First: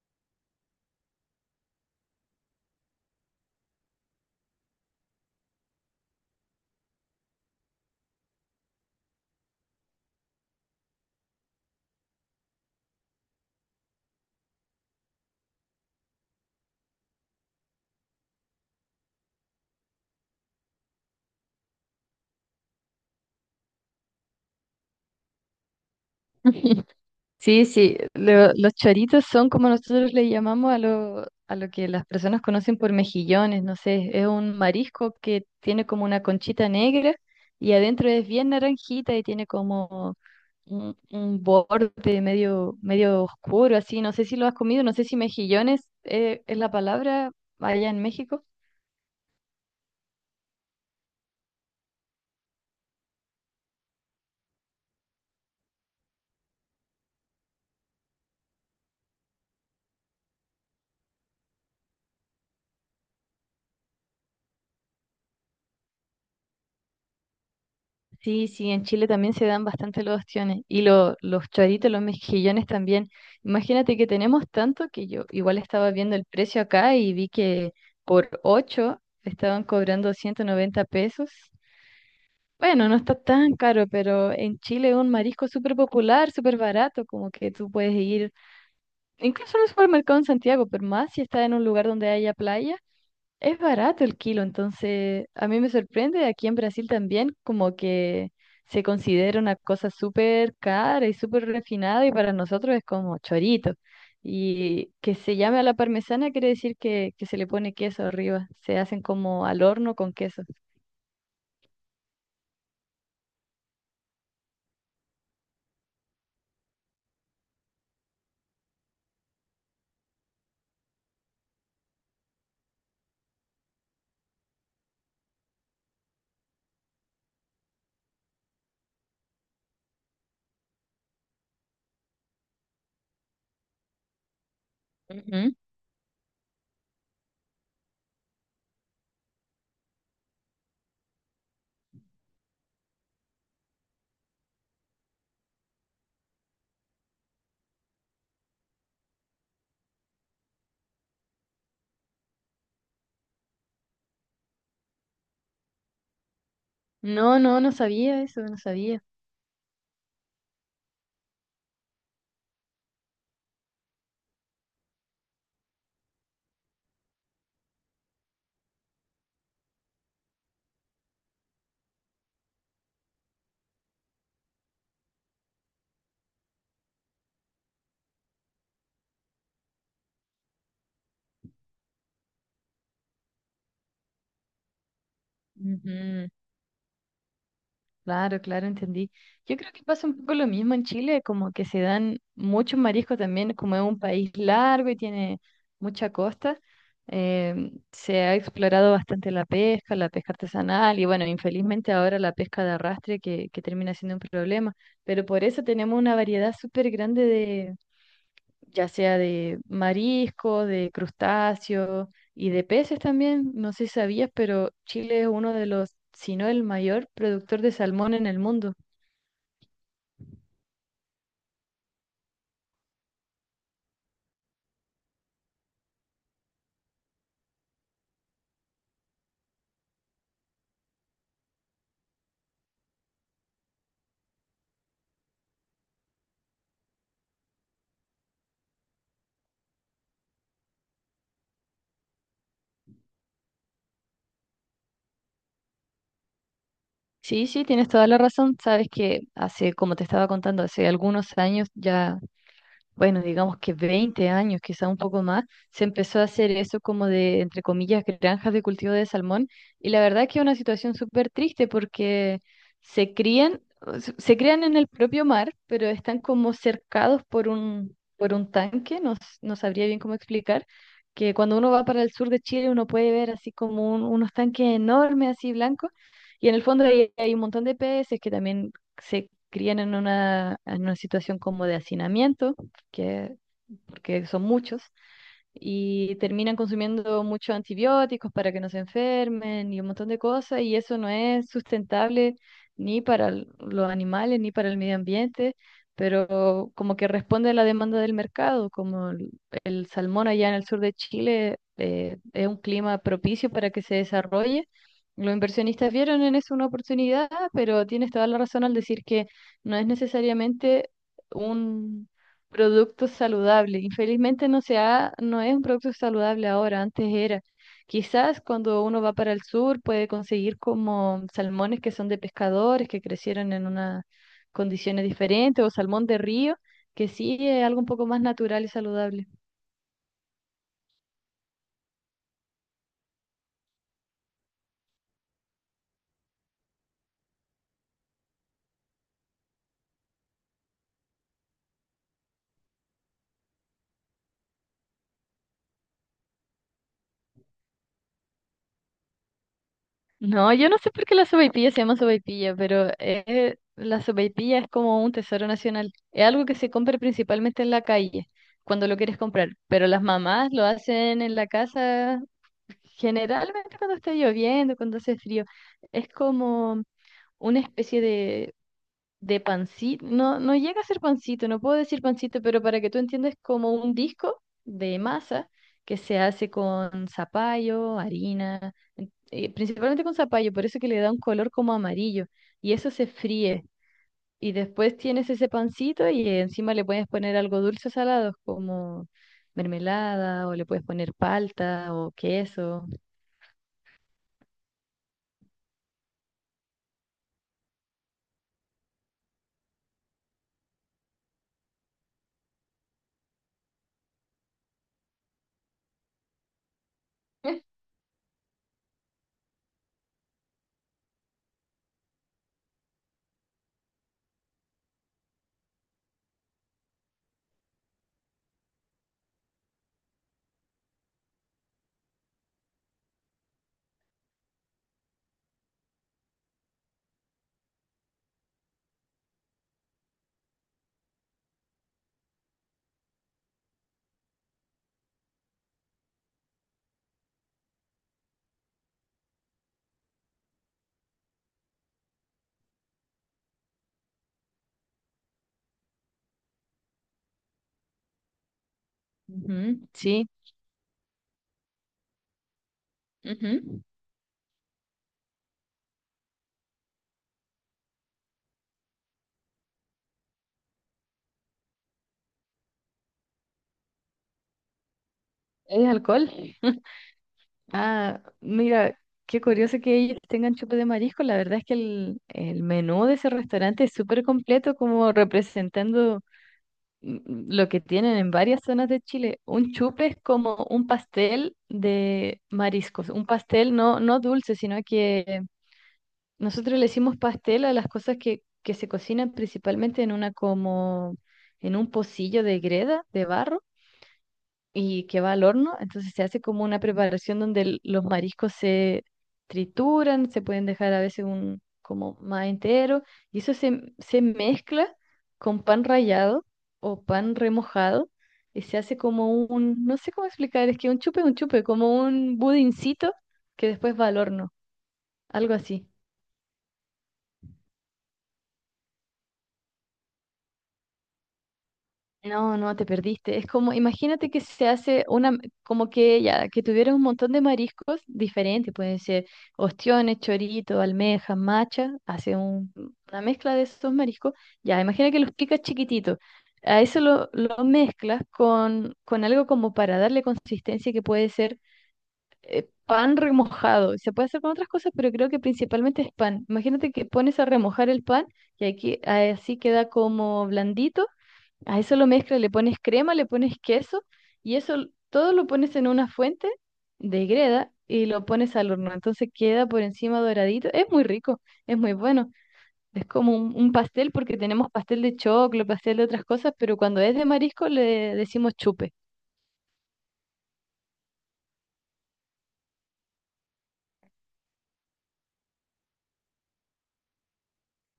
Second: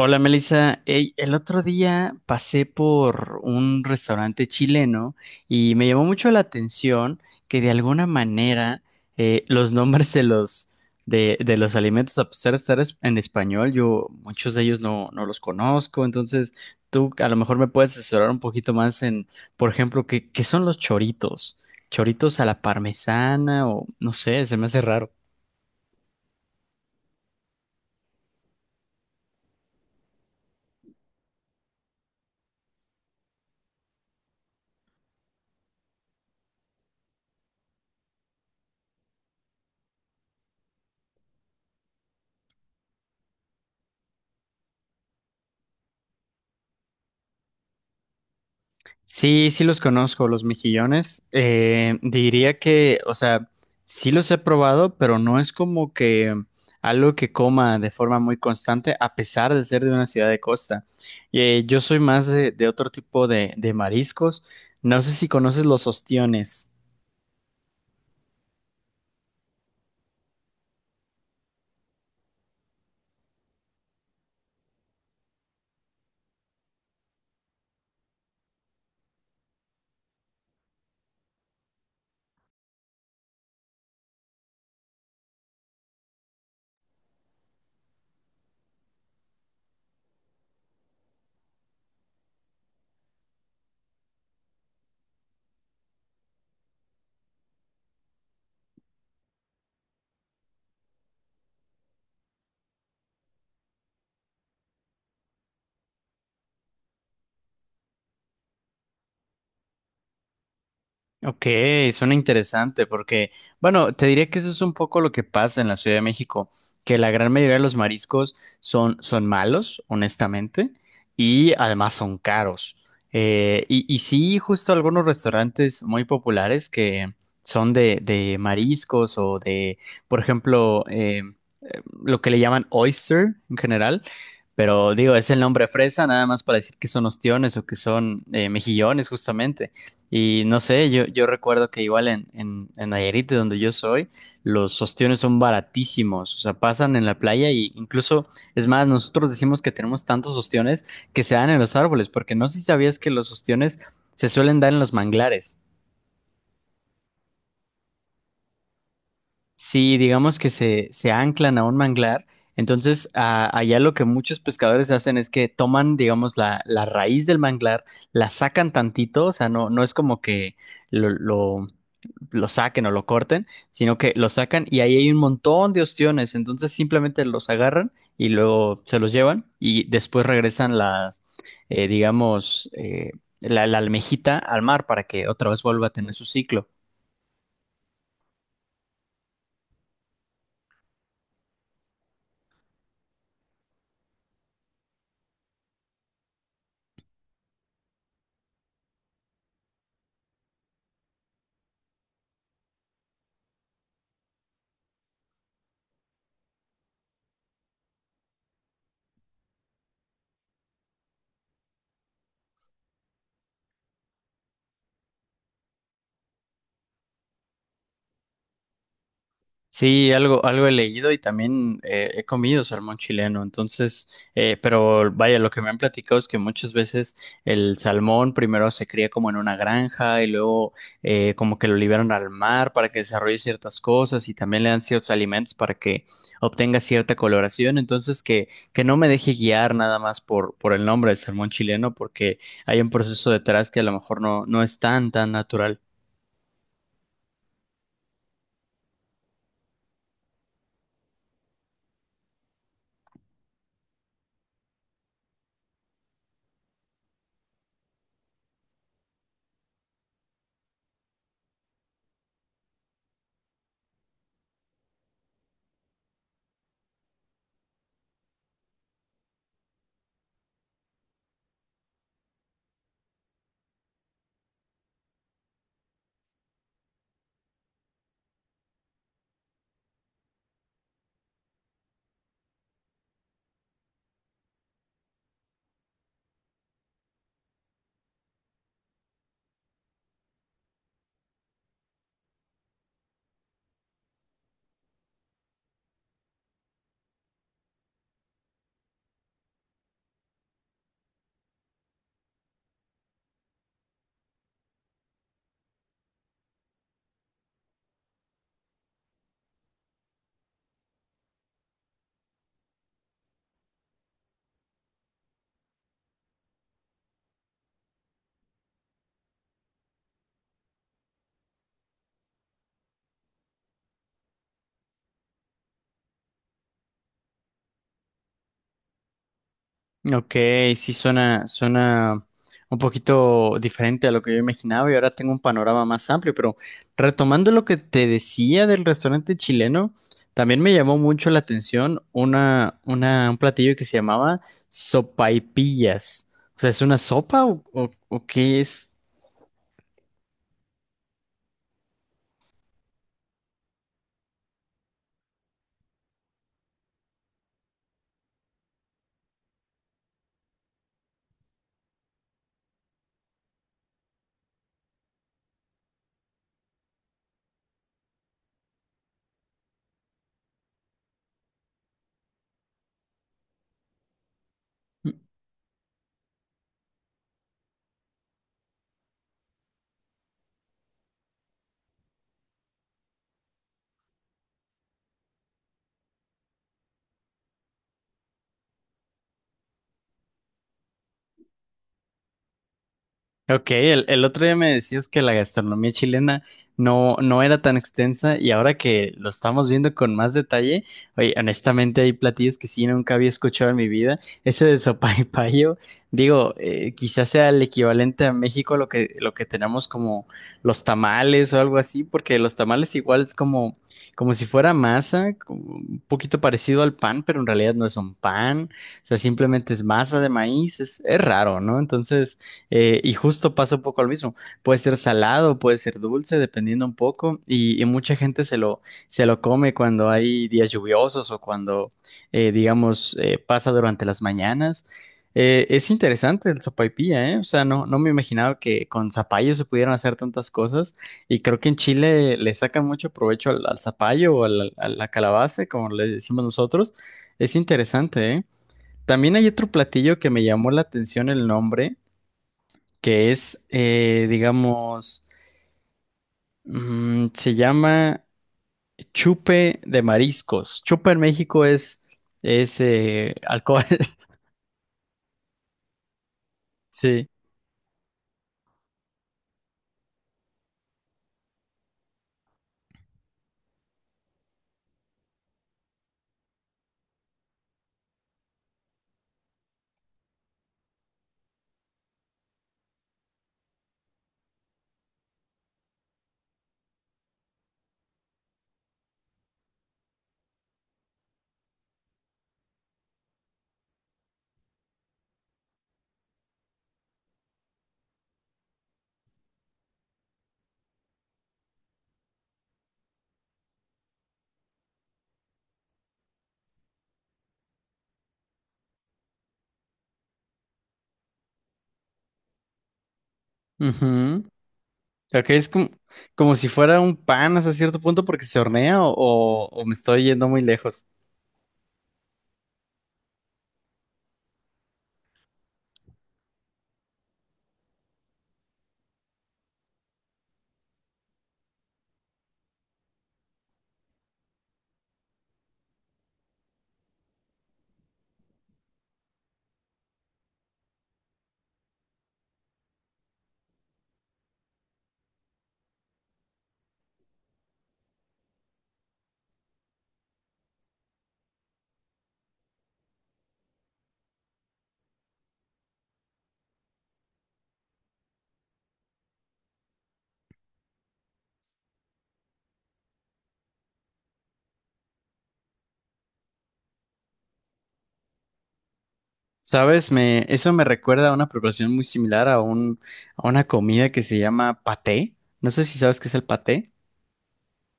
Hola Melissa, ey, el otro día pasé por un restaurante chileno y me llamó mucho la atención que de alguna manera los nombres de los alimentos, a pesar de estar en español, yo muchos de ellos no los conozco. Entonces tú a lo mejor me puedes asesorar un poquito más en, por ejemplo, qué son los choritos, choritos a la parmesana o no sé, se me hace raro. Sí, sí, los choritos son como nosotros le llamamos a lo que las personas conocen por mejillones, no sé, es un marisco que tiene como una conchita negra y adentro es bien naranjita y tiene como un borde medio, medio oscuro, así, no sé si lo has comido, no sé si mejillones es la palabra allá en México. Sí, sí los conozco, los mejillones. Diría que, o sea, sí los he probado, pero no es como que algo que coma de forma muy constante, a pesar de ser de una ciudad de costa. Yo soy más de otro tipo de mariscos. No sé si conoces los ostiones. Sí, sí, en Chile también se dan bastante los ostiones y los choritos, los mejillones también. Imagínate que tenemos tanto que yo igual estaba viendo el precio acá y vi que por 8 estaban cobrando 190 pesos. Bueno, no está tan caro, pero en Chile es un marisco súper popular, súper barato, como que tú puedes ir incluso en un supermercado en Santiago, pero más si está en un lugar donde haya playa es barato el kilo, entonces a mí me sorprende, aquí en Brasil también como que se considera una cosa súper cara y súper refinada y para nosotros es como chorito. Y que se llame a la parmesana quiere decir que se le pone queso arriba, se hacen como al horno con queso. Ok, suena interesante porque, bueno, te diría que eso es un poco lo que pasa en la Ciudad de México, que la gran mayoría de los mariscos son malos, honestamente, y además son caros. Y sí, justo algunos restaurantes muy populares que son de mariscos o de, por ejemplo, lo que le llaman oyster en general, pero digo, es el Ujú. nombre fresa, nada más para decir que son ostiones o que son mejillones, justamente. Y no sé, yo recuerdo que igual en Nayarit, de donde yo soy, los ostiones son baratísimos, o sea, pasan en la playa y incluso, es más, nosotros decimos que tenemos tantos ostiones que se dan en los árboles, porque no sé si sabías que los ostiones se suelen dar en los manglares. No, no, no sabía eso, no sabía. Si digamos que se anclan a un manglar, entonces allá lo que muchos pescadores hacen es que toman, digamos, la raíz del manglar, la sacan tantito, o sea, no es como que lo, lo lo saquen o lo corten, sino que lo sacan y ahí hay un montón de ostiones, entonces simplemente los agarran y luego se los llevan y después regresan las, digamos, la almejita al mar para que otra vez vuelva a tener su Ujú. ciclo. Claro, claro, entendí. Yo creo que pasa un poco lo mismo en Chile, como que se dan muchos mariscos también, como es un país largo y tiene mucha costa, se ha explorado bastante la pesca artesanal y bueno, infelizmente ahora la pesca de arrastre que termina siendo un problema, pero por eso tenemos una variedad súper grande ya sea de marisco, de crustáceos y de peces también. No sé si sabías, pero Chile es uno de los, si no el mayor productor de salmón en el mundo. Sí, algo he leído y también he comido salmón chileno, entonces, pero vaya, lo que me han platicado es que muchas veces el salmón primero se cría como en una granja y luego como que lo liberan al mar para que desarrolle ciertas cosas y también le dan ciertos alimentos para que obtenga cierta coloración, entonces que no me deje guiar nada más por el nombre del salmón chileno porque hay un proceso detrás que a lo mejor no es tan, tan natural. Sí, sí, tienes toda la razón. Sabes que hace, como te estaba contando, hace algunos años ya bueno, digamos que 20 años, quizá un poco más, se empezó a hacer eso como de, entre comillas, granjas de cultivo de salmón. Y la verdad que es una situación súper triste porque se crían, o se crían en el propio mar, pero están como cercados por un tanque, no, no sabría bien cómo explicar, que cuando uno va para el sur de Chile uno puede ver así como unos tanques enormes, así blancos, y en el fondo hay un montón de peces que también se crían en una situación como de hacinamiento que, porque son muchos, y terminan consumiendo muchos antibióticos para que no se enfermen y un montón de cosas, y eso no es sustentable ni para los animales ni para el medio ambiente, pero como que responde a la demanda del mercado, como el salmón allá en el sur de Chile es un clima propicio para que se desarrolle. Los inversionistas vieron en eso una oportunidad, pero tienes toda la razón al decir que no es necesariamente un, producto saludable. Infelizmente no es un producto saludable ahora, antes era. Quizás cuando uno va para el sur puede conseguir como salmones que son de pescadores, que crecieron en unas condiciones diferentes, o salmón de río, que sí es algo un poco más natural y saludable. Ok, sí suena, suena un poquito diferente a lo que yo imaginaba y ahora tengo un panorama más amplio, pero retomando lo que te decía del restaurante chileno, también me llamó mucho la atención un platillo que se llamaba sopaipillas. O sea, ¿es una sopa o qué es? No, yo no sé por qué la sopaipilla se llama sopaipilla, pero la sopaipilla es como un tesoro nacional. Es algo que se compra principalmente en la calle, cuando lo quieres comprar, pero las mamás lo hacen en la casa. Generalmente cuando está lloviendo, cuando hace frío, es como una especie de pancito. No, no llega a ser pancito, no puedo decir pancito, pero para que tú entiendas, como un disco de masa que se hace con zapallo, harina, principalmente con zapallo, por eso que le da un color como amarillo. Y eso se fríe. Y después tienes ese pancito y encima le puedes poner algo dulce o salado, como mermelada, o le puedes poner palta o queso. Ok, el otro día me decías que la gastronomía chilena no era tan extensa y ahora que lo estamos viendo con más detalle, oye, honestamente hay platillos que sí nunca había escuchado en mi vida. Ese de sopaipillo, digo, quizás sea el equivalente a México lo lo que tenemos como los tamales o algo así, porque los tamales igual es como, como si fuera masa, como un poquito parecido al pan, pero en realidad no es un pan, o sea, simplemente es masa de maíz, es raro, ¿no? Entonces y justo pasa un poco lo mismo. Puede ser salado, puede ser dulce, dependiendo un poco. Y mucha gente se lo come cuando hay días lluviosos o cuando, digamos, pasa durante las mañanas. Es interesante el sopaipilla, ¿eh? O sea, no, no me imaginaba que con zapallo se pudieran hacer tantas cosas. Y creo que en Chile le sacan mucho provecho al zapallo o a la calabaza, como le decimos nosotros. Es interesante, ¿eh? También hay otro Ujú. platillo Sí. que me llamó la atención el nombre que es, Ujú. Digamos, mm, se llama chupe de mariscos. Chupe en México es, alcohol. ¿Es alcohol? Sí. Ah, mira, qué curioso que ellos tengan chupe de marisco. La verdad es que el menú de ese restaurante es súper completo, como representando lo que tienen en varias zonas de Chile. Un chupe es como un pastel de mariscos, un pastel no, no dulce, sino que nosotros le decimos pastel a las cosas que se cocinan principalmente en una como en un pocillo de greda, de barro y que va al horno. Entonces se hace como una preparación donde los mariscos se trituran, se pueden dejar a veces un como más entero y eso se, se mezcla con pan rallado o pan remojado y se hace como un, no sé cómo explicar, es que un chupe, como un budincito que después va al Ujú. horno, algo Creo es así. como, como si fuera un pan hasta cierto punto porque se hornea o, o me estoy yendo muy lejos. No, no, te perdiste. Es como, imagínate que se hace una, como que ya, que tuviera un montón de mariscos diferentes, pueden ser ostiones, chorito, almejas, macha, hace una mezcla de esos mariscos. Ya, imagina que los picas chiquititos. A eso lo mezclas con algo como para darle consistencia que puede ser pan remojado. Se puede hacer con otras cosas, pero creo que principalmente es pan. Imagínate que pones a remojar el pan y aquí así queda como blandito. A eso lo mezclas, le pones crema, le pones queso y eso todo lo pones en una fuente de greda y lo pones al horno. Entonces queda por encima doradito. Es muy rico, es muy bueno. Es como un pastel porque tenemos pastel de choclo, pastel de otras cosas, pero cuando es de marisco le decimos chupe. ¿Sabes? Me, eso me recuerda a una preparación muy similar a un, a una comida que se llama paté. No sé si sabes qué es el paté.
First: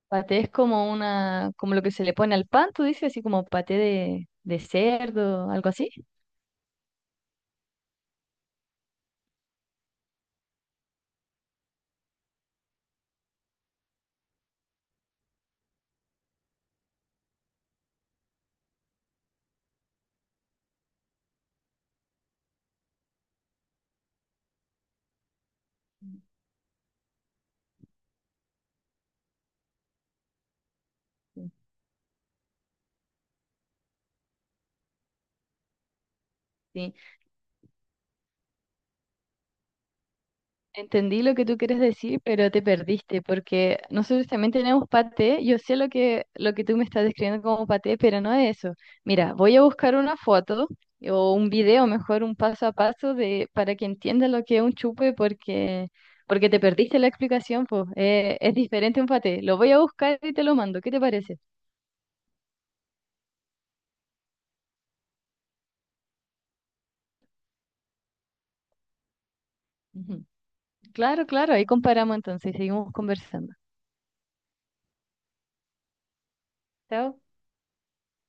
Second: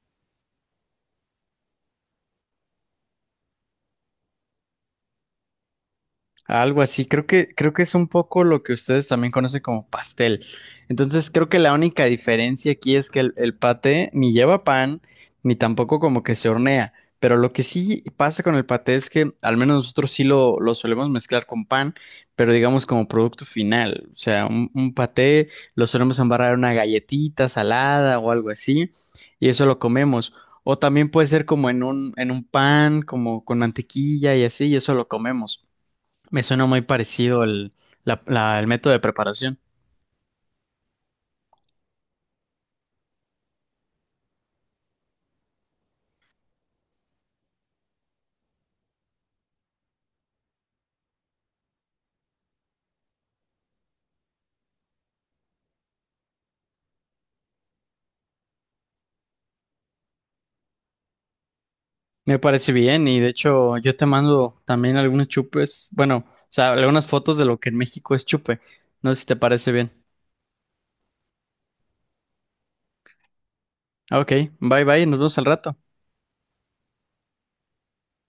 Paté es como una, como lo que se le pone al pan, tú dices así como paté de cerdo, algo así. Algo así, creo que es un poco lo que ustedes también conocen como pastel. Entonces, creo que la única diferencia aquí es que el paté ni lleva pan, ni tampoco como que se hornea. Pero lo que sí pasa con el paté es que al menos nosotros sí lo solemos mezclar con pan, pero digamos como producto final. O sea, un paté lo solemos embarrar en una galletita salada o algo así, y eso lo comemos. O también puede ser como en un pan, como con mantequilla y así, y eso lo comemos. Me suena muy Sí. parecido el, el método de preparación. Entendí lo que tú quieres decir, pero te perdiste, porque nosotros también tenemos paté. Yo sé lo que, tú me estás describiendo como paté, pero no es eso. Mira, voy a buscar una foto o un video, mejor un paso a paso, de, para que entiendas lo que es un chupe, porque, te perdiste la explicación, pues. Es diferente un paté. Lo voy a buscar y te lo mando. ¿Qué te parece? Me parece bien y de hecho yo te mando también algunos chupes, bueno, o sea, algunas fotos de lo que en México es chupe. No sé si te parece bien. Ujú. Claro, claro, ahí comparamos entonces, seguimos conversando. Ok, bye bye, nos vemos al rato. Chao.